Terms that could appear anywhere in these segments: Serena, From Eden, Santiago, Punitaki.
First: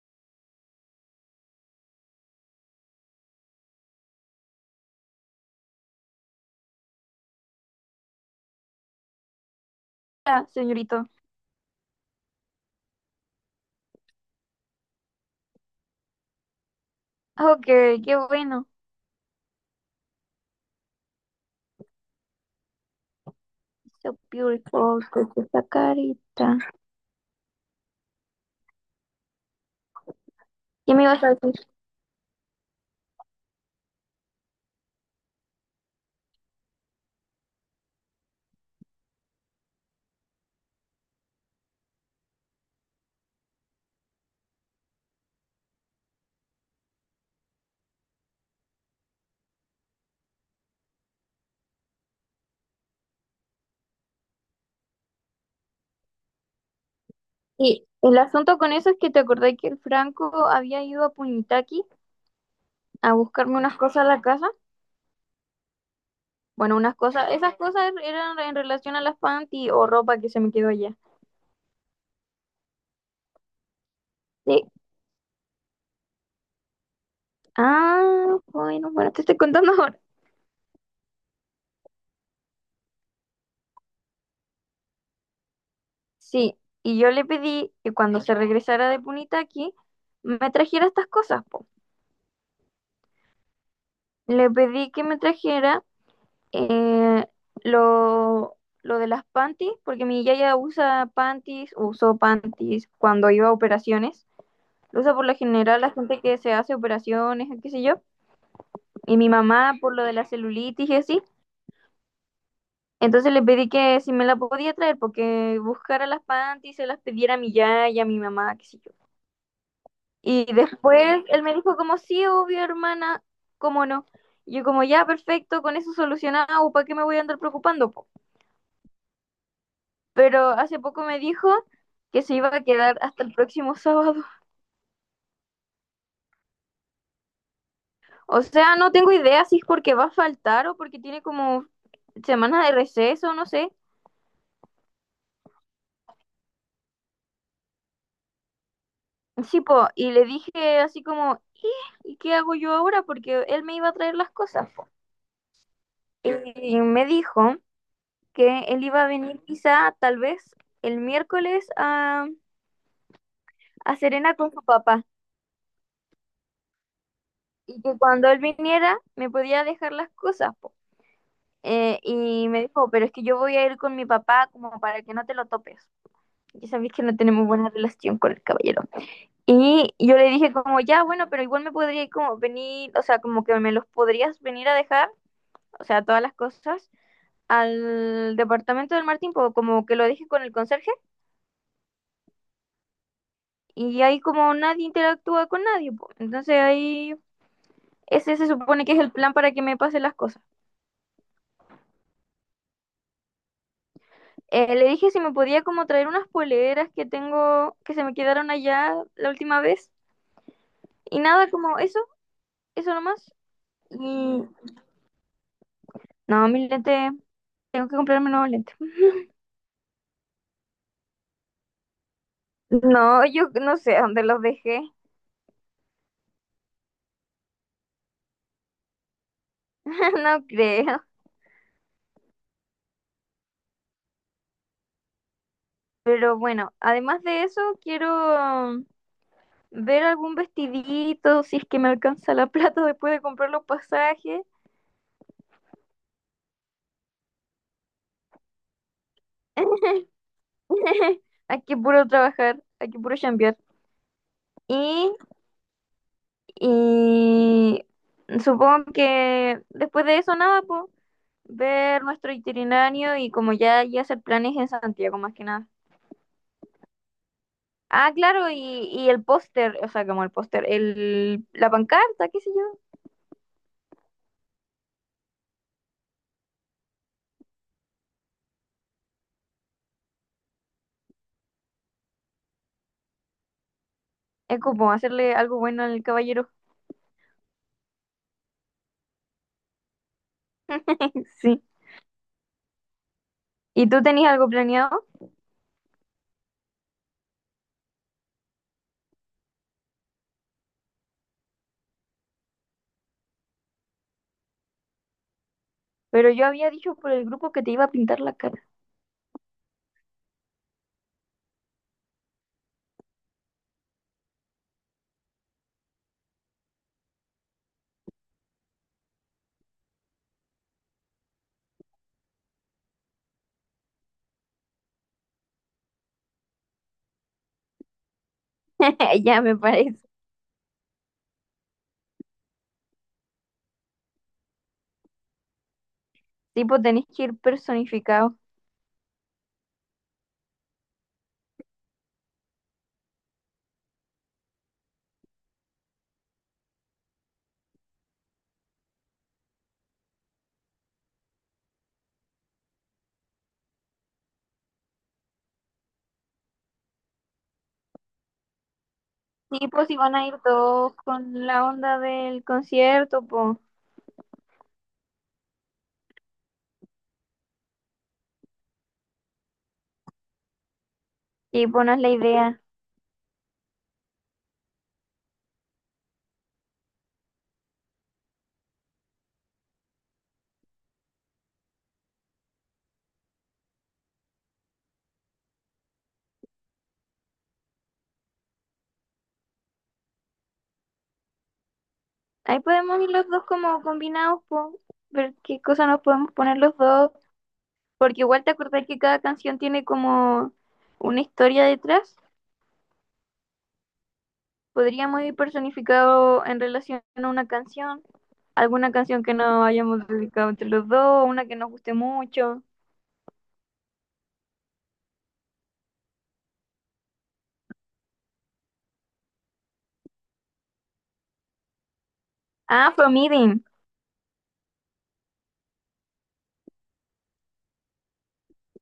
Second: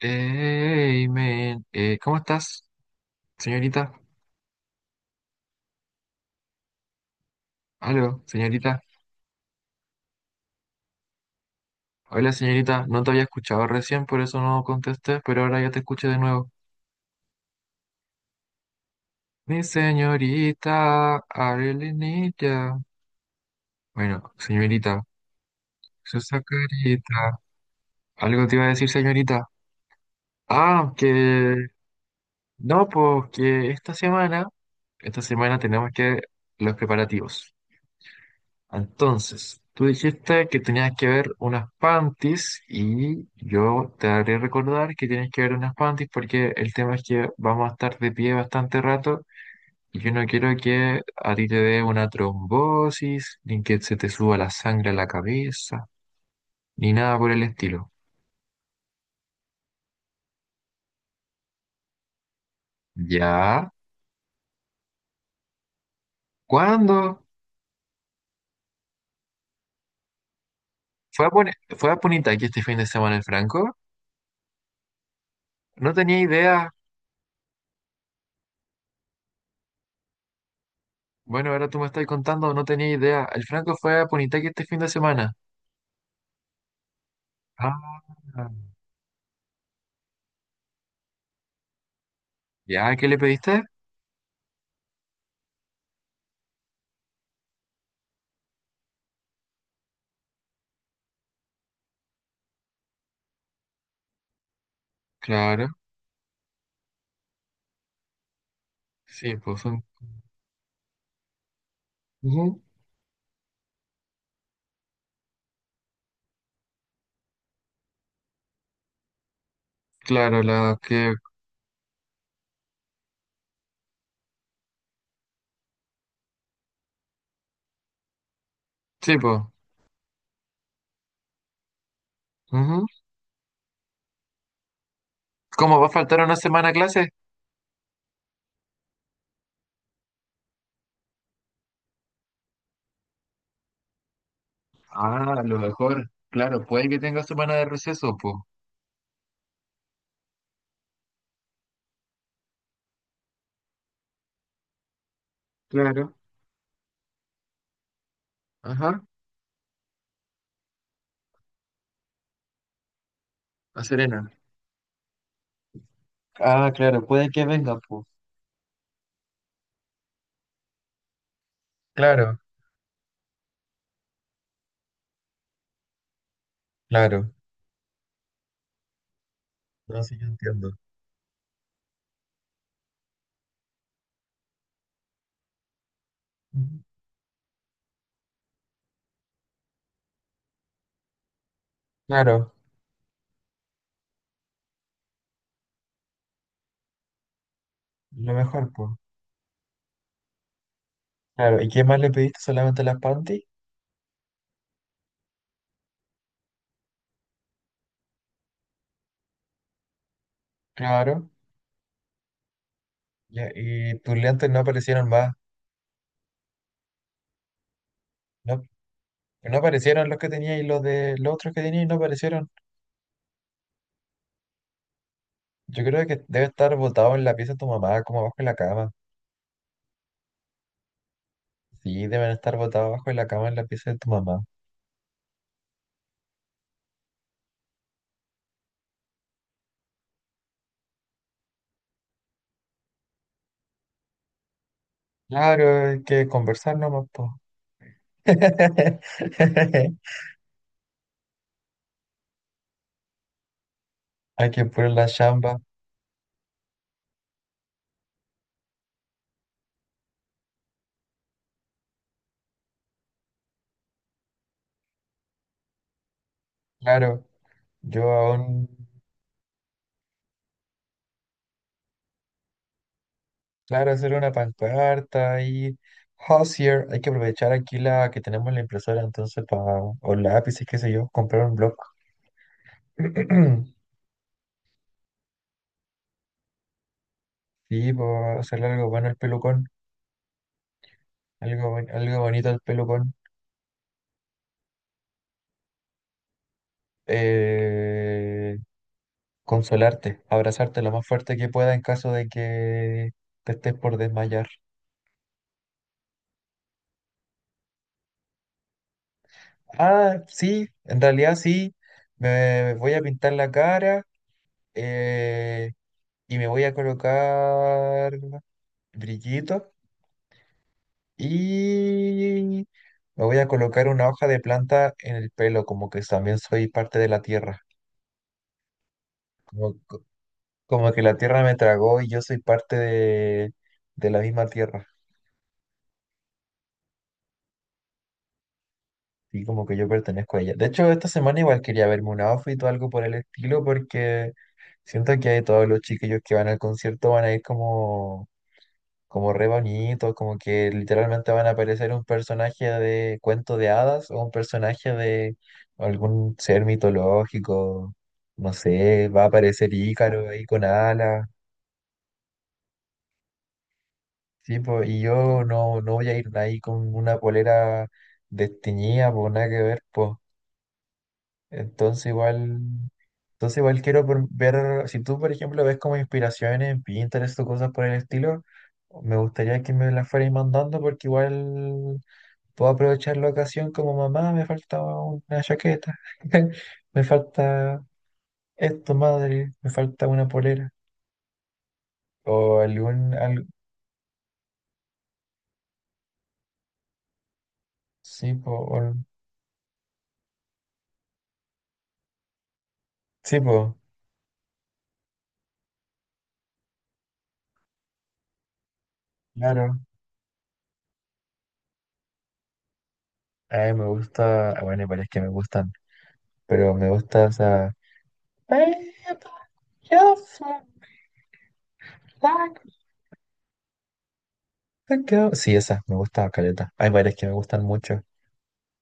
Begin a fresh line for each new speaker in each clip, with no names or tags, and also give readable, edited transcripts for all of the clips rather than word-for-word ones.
Hey, men, ¿cómo estás, señorita? Aló, señorita.
Ah, señorito.
Hola, señorita. No te había escuchado recién, por eso no contesté, pero ahora ya te escuché de nuevo.
Ok, qué bueno.
Mi señorita, I really need ya.
So
Bueno,
beautiful,
señorita,
con esa
su
carita.
carita. Algo te iba a decir, señorita. Ah,
¿Qué me ibas a decir?
que... No, pues que esta semana tenemos que los preparativos. Entonces, tú dijiste que tenías que ver unas panties y yo te haré recordar que tienes que ver unas panties porque el tema es que vamos a estar de pie bastante rato y yo no quiero que a ti te dé una trombosis, ni que se te suba la sangre a la cabeza, ni nada por el
Y
estilo.
el asunto con eso es que te acordé que el Franco había ido a Punitaki a buscarme
¿Ya?
unas cosas a la casa. Bueno, unas
¿Cuándo?
cosas, esas cosas eran en relación a las panty o ropa que se me quedó allá.
¿Fue a, fue a Punita aquí este fin de semana el Franco?
Sí.
No tenía idea.
Ah, bueno, te estoy contando ahora.
Bueno, ahora tú me estás contando, no tenía idea. El Franco fue a Punitaqui este fin de semana.
Sí, y yo le pedí que cuando se
Ah.
regresara de Punitaki me trajera estas cosas, po.
¿Ya? ¿Qué le pediste?
Le pedí que me trajera Eh, lo, lo de las panties, porque mi yaya usa panties, usó panties cuando iba a operaciones. Lo usa por lo
Claro,
general la gente que se hace operaciones, qué sé yo. Y mi
sí, pues
mamá
son...
por lo de la celulitis y así.
Ujú.
Entonces le pedí que si me la podía traer, porque buscara las panties, se las pidiera a mi yaya, a mi mamá, qué sé yo.
Claro,
Y
la que...
después él me dijo como, sí, obvio, hermana, cómo no. Y yo como, ya, perfecto, con eso solucionado, ¿para qué me voy a andar preocupando, po?
Sí, pues...
Pero hace poco me dijo que se iba a
Ujú.
quedar hasta el próximo sábado.
¿Cómo va a faltar una semana a clase?
O sea, no tengo idea si es porque va a faltar o porque tiene como semana de receso, no sé.
Ah, a lo mejor. Claro, puede que tenga semana de receso, pues.
Sí, po, y le dije así como, ¿y qué hago yo ahora? Porque él me iba a traer las cosas, po.
Claro.
Y me dijo que él
Ajá,
iba a venir quizá tal vez el miércoles a,
a
a
Serena.
Serena con su papá
Ah, claro, puede que venga,
y que
pues.
cuando él viniera me podía dejar las cosas, po. Eh,
Claro,
y me dijo, pero es que yo voy a ir con mi papá como para que no te lo topes. Ya sabéis que no
claro.
tenemos buena relación con el caballero. Y
No,
yo
sí,
le
yo
dije
entiendo.
como, ya, bueno, pero igual me podría como venir, o sea, como que me los podrías venir a dejar, o sea, todas las
Ujú.
cosas, al departamento del Martín, po, como que lo dije con el conserje,
Claro,
y ahí como nadie interactúa con nadie, po. Entonces ahí
lo
ese se
mejor,
supone
pues.
que es el plan para que me pasen las cosas.
Claro, ¿y qué más le pediste? ¿Solamente las panties?
Le dije si me podía como traer unas poleras que tengo, que se me quedaron allá la última vez. Y
Claro.
nada, como eso nomás.
Ya, ¿y tus
Y
lentes no aparecieron más?
no, mis lentes, tengo que comprarme nuevos
No,
lentes.
no aparecieron los que tenía y los de los otros que tenía y no aparecieron.
No, yo no sé dónde los dejé,
Yo creo que debe estar botado en la pieza de tu mamá, como abajo en la cama.
no creo.
Sí, deben estar botados abajo en la cama en la pieza de tu mamá.
Pero bueno, además de eso, quiero ver algún vestidito, si es que me alcanza la plata después de comprar los pasajes.
Claro, hay que conversar nomás, po.
Hay que puro trabajar, hay que puro chambear.
Hay que poner la
Y,
chamba.
y supongo que después de eso nada, pues ver nuestro itinerario y como ya, ya hacer planes en Santiago más que nada.
Claro, yo
Ah, claro, y,
aún,
y el póster, o sea, como el póster, el, la pancarta, qué sé yo.
claro, hacer una pancarta y Hozier. Hay que aprovechar aquí la que tenemos la impresora, entonces, para, o lápices, qué sé yo, comprar un bloc.
Es como hacerle algo bueno al caballero.
Sí, para hacerle algo bueno al pelucón.
Sí.
Algo, algo bonito al pelucón.
¿Y tú tenías algo planeado?
Eh, Consolarte, abrazarte lo más fuerte que pueda en caso de que te estés por desmayar.
Pero yo había dicho por el grupo que te iba a pintar la cara.
Ah, sí, en realidad sí. Me voy a pintar la cara, eh, y me voy a colocar brillitos y me voy a colocar una hoja de planta en el pelo, como que también soy parte de la tierra.
Ya me
Como,
parece.
co- como que la tierra me tragó y yo soy parte de la misma tierra.
Tipo, tenés que ir personificado.
Sí, como que yo pertenezco a ella. De hecho, esta semana igual quería verme un outfit o algo por el estilo porque siento que todos los chiquillos que van al concierto van a ir como, como re bonitos, como que literalmente van a aparecer un personaje de cuento de hadas o un personaje de algún ser mitológico, no sé, va a
Sí,
aparecer
pues si van a
Ícaro
ir
ahí con
todos
alas.
con la onda del concierto, pues.
Sí, po, y yo no, no voy a ir ahí con una polera desteñida, por nada que ver, pues.
Sí, pues no es
Entonces
la
igual,
idea.
entonces igual quiero ver, si tú por ejemplo ves como inspiraciones en Pinterest o cosas por el estilo, me gustaría que me las fueras mandando porque igual puedo aprovechar la ocasión como mamá, me falta una chaqueta, me falta esto, madre, me falta una polera o
Ahí podemos ir
algún,
los dos como combinados, po, ver qué cosa nos podemos poner los dos, porque
sí,
igual
po,
te acordás que cada canción tiene como una historia detrás.
sí, po,
Podríamos ir personificado en relación a una canción, alguna canción que nos
claro.
hayamos dedicado entre los dos, una que nos guste mucho.
A me gusta, ah, bueno, parece que me gustan, pero me gusta esa...
Ah, From Eden.
Sí, esa, me gusta caleta. Hay varias que me gustan mucho.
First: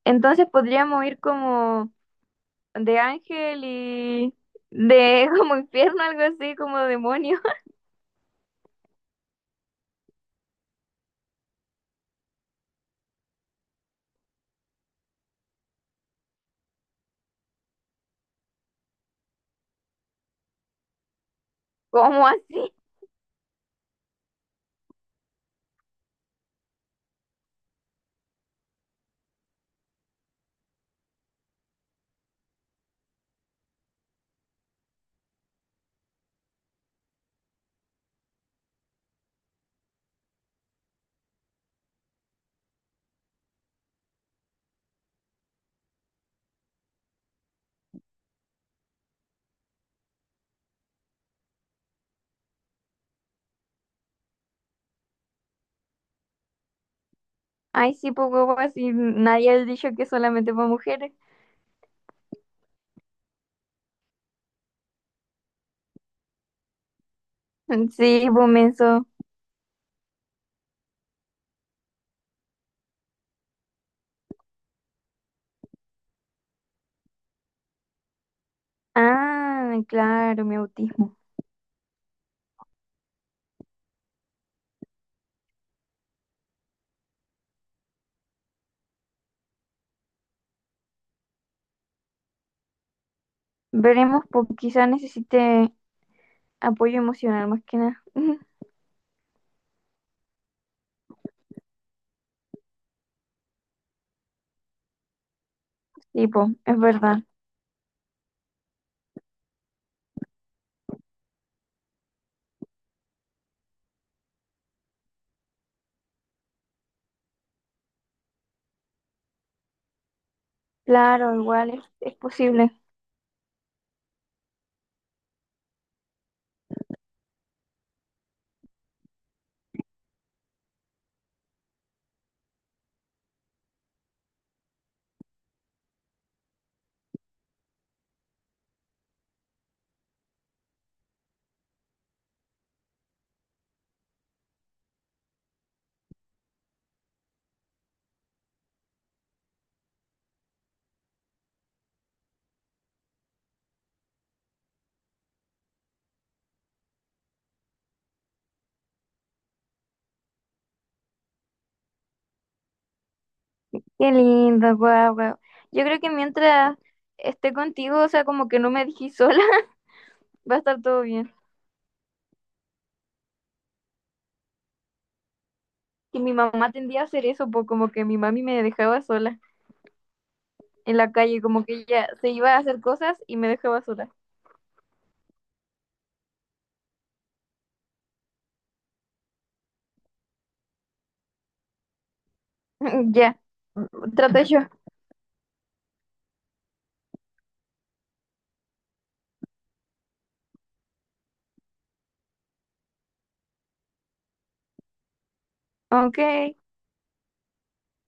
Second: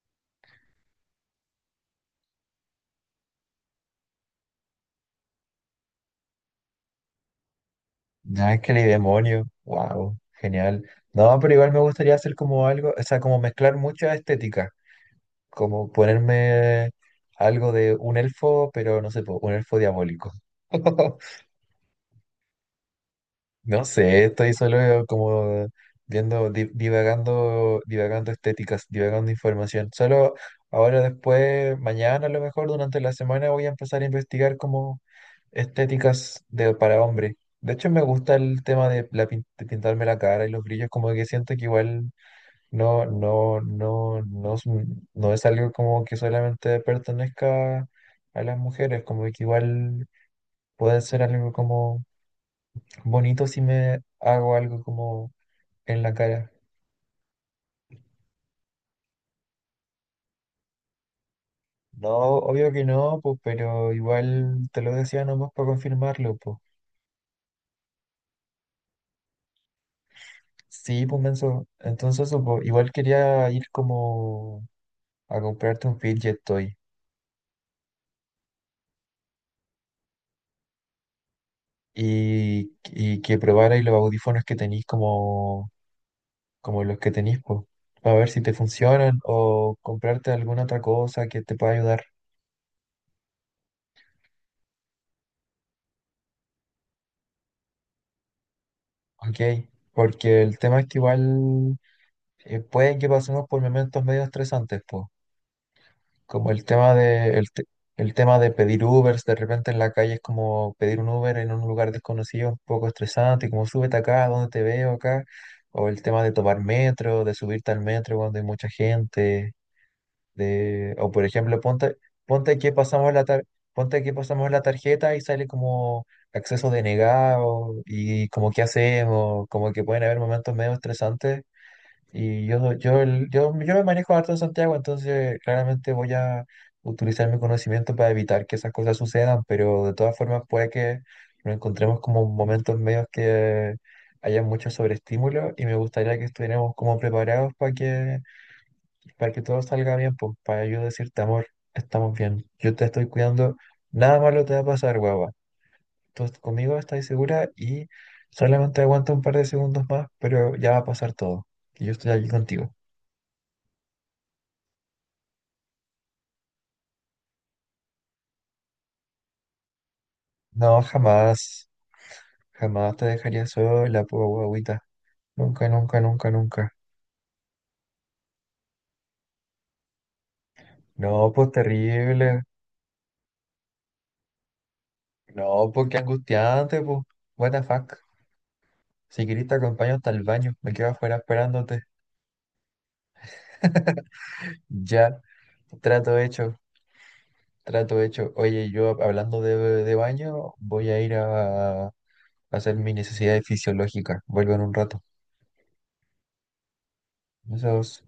Entonces podríamos ir como de ángel y de como infierno, algo así, como demonio.
Ángel y Demonio, wow, genial. No, pero igual me gustaría hacer como algo, o sea, como mezclar mucha estética, como ponerme algo de un elfo, pero no sé, po, un elfo diabólico.
¿Cómo así?
No sé, estoy solo como viendo, divagando, divagando estéticas, divagando información. Solo ahora después, mañana a lo mejor, durante la semana voy a empezar a investigar como estéticas de, para hombre. De hecho, me gusta el tema de, la, de pintarme la cara y los brillos, como que siento que igual no, es no es algo como que solamente pertenezca a las mujeres, como que igual puede ser algo como bonito si me hago algo como en la cara.
Ay, sí, pues huevo, así nadie ha dicho que es solamente para mujeres.
No, obvio que no, pues, pero igual te lo decía nomás para confirmarlo, pues.
Sí, pues menso.
Sí, pues, menso. Entonces, eso, pues, igual quería ir como a comprarte un fidget toy
Ah, claro, mi autismo.
y que probarais los audífonos que tenéis como, como los que tenéis, pues, para ver si te funcionan o comprarte alguna otra cosa que te pueda ayudar.
Veremos, pues quizá necesite apoyo emocional más que nada.
Ok, porque el tema es que igual pueden que pasemos por momentos medio estresantes, pues.
Sí, pues,
Como el
es
tema
verdad.
de, el, el tema de pedir Ubers, de repente en la calle es como pedir un Uber en un lugar desconocido, un poco estresante, como súbete acá, ¿dónde te veo acá? O el tema de tomar metro, de subirte al metro cuando hay mucha gente, de, o por
Claro,
ejemplo,
igual es,
ponte,
es
ponte
posible.
que pasamos la tar- ponte que pasamos la tarjeta y sale como acceso denegado y como qué hacemos, como que pueden haber momentos medio estresantes y yo me manejo harto en Santiago, entonces claramente voy a utilizar mi conocimiento para evitar que esas cosas sucedan, pero de todas formas puede que nos encontremos como momentos medios que haya mucho sobreestímulo y me gustaría que estuviéramos como preparados para que todo salga bien, pues para yo decirte, amor, estamos bien, yo te estoy cuidando, nada malo te va a pasar, guava. Conmigo estás segura y solamente aguanta un par de segundos más, pero ya va a pasar todo. Y yo estoy aquí contigo.
Qué lindo, guau, guau. Yo creo que mientras esté contigo, o sea, como que no me dejé sola, va a
No,
estar todo bien.
jamás, jamás te dejaría sola, po, guagüita. Nunca, nunca,
Que
nunca,
mi mamá
nunca.
tendía a hacer eso, pues como que mi mami me dejaba sola en la
No,
calle,
pues
como que ella se
terrible.
iba a hacer cosas y me dejaba sola.
No, pues qué angustiante, pues. What the fuck. Si querés te acompaño hasta el baño. Me quedo afuera esperándote.
Ya, mm, traté yo.
Ya, trato hecho, trato hecho. Oye, yo hablando de baño, voy a ir a hacer mis necesidades fisiológicas. Vuelvo en un rato.
Ok,
Besos.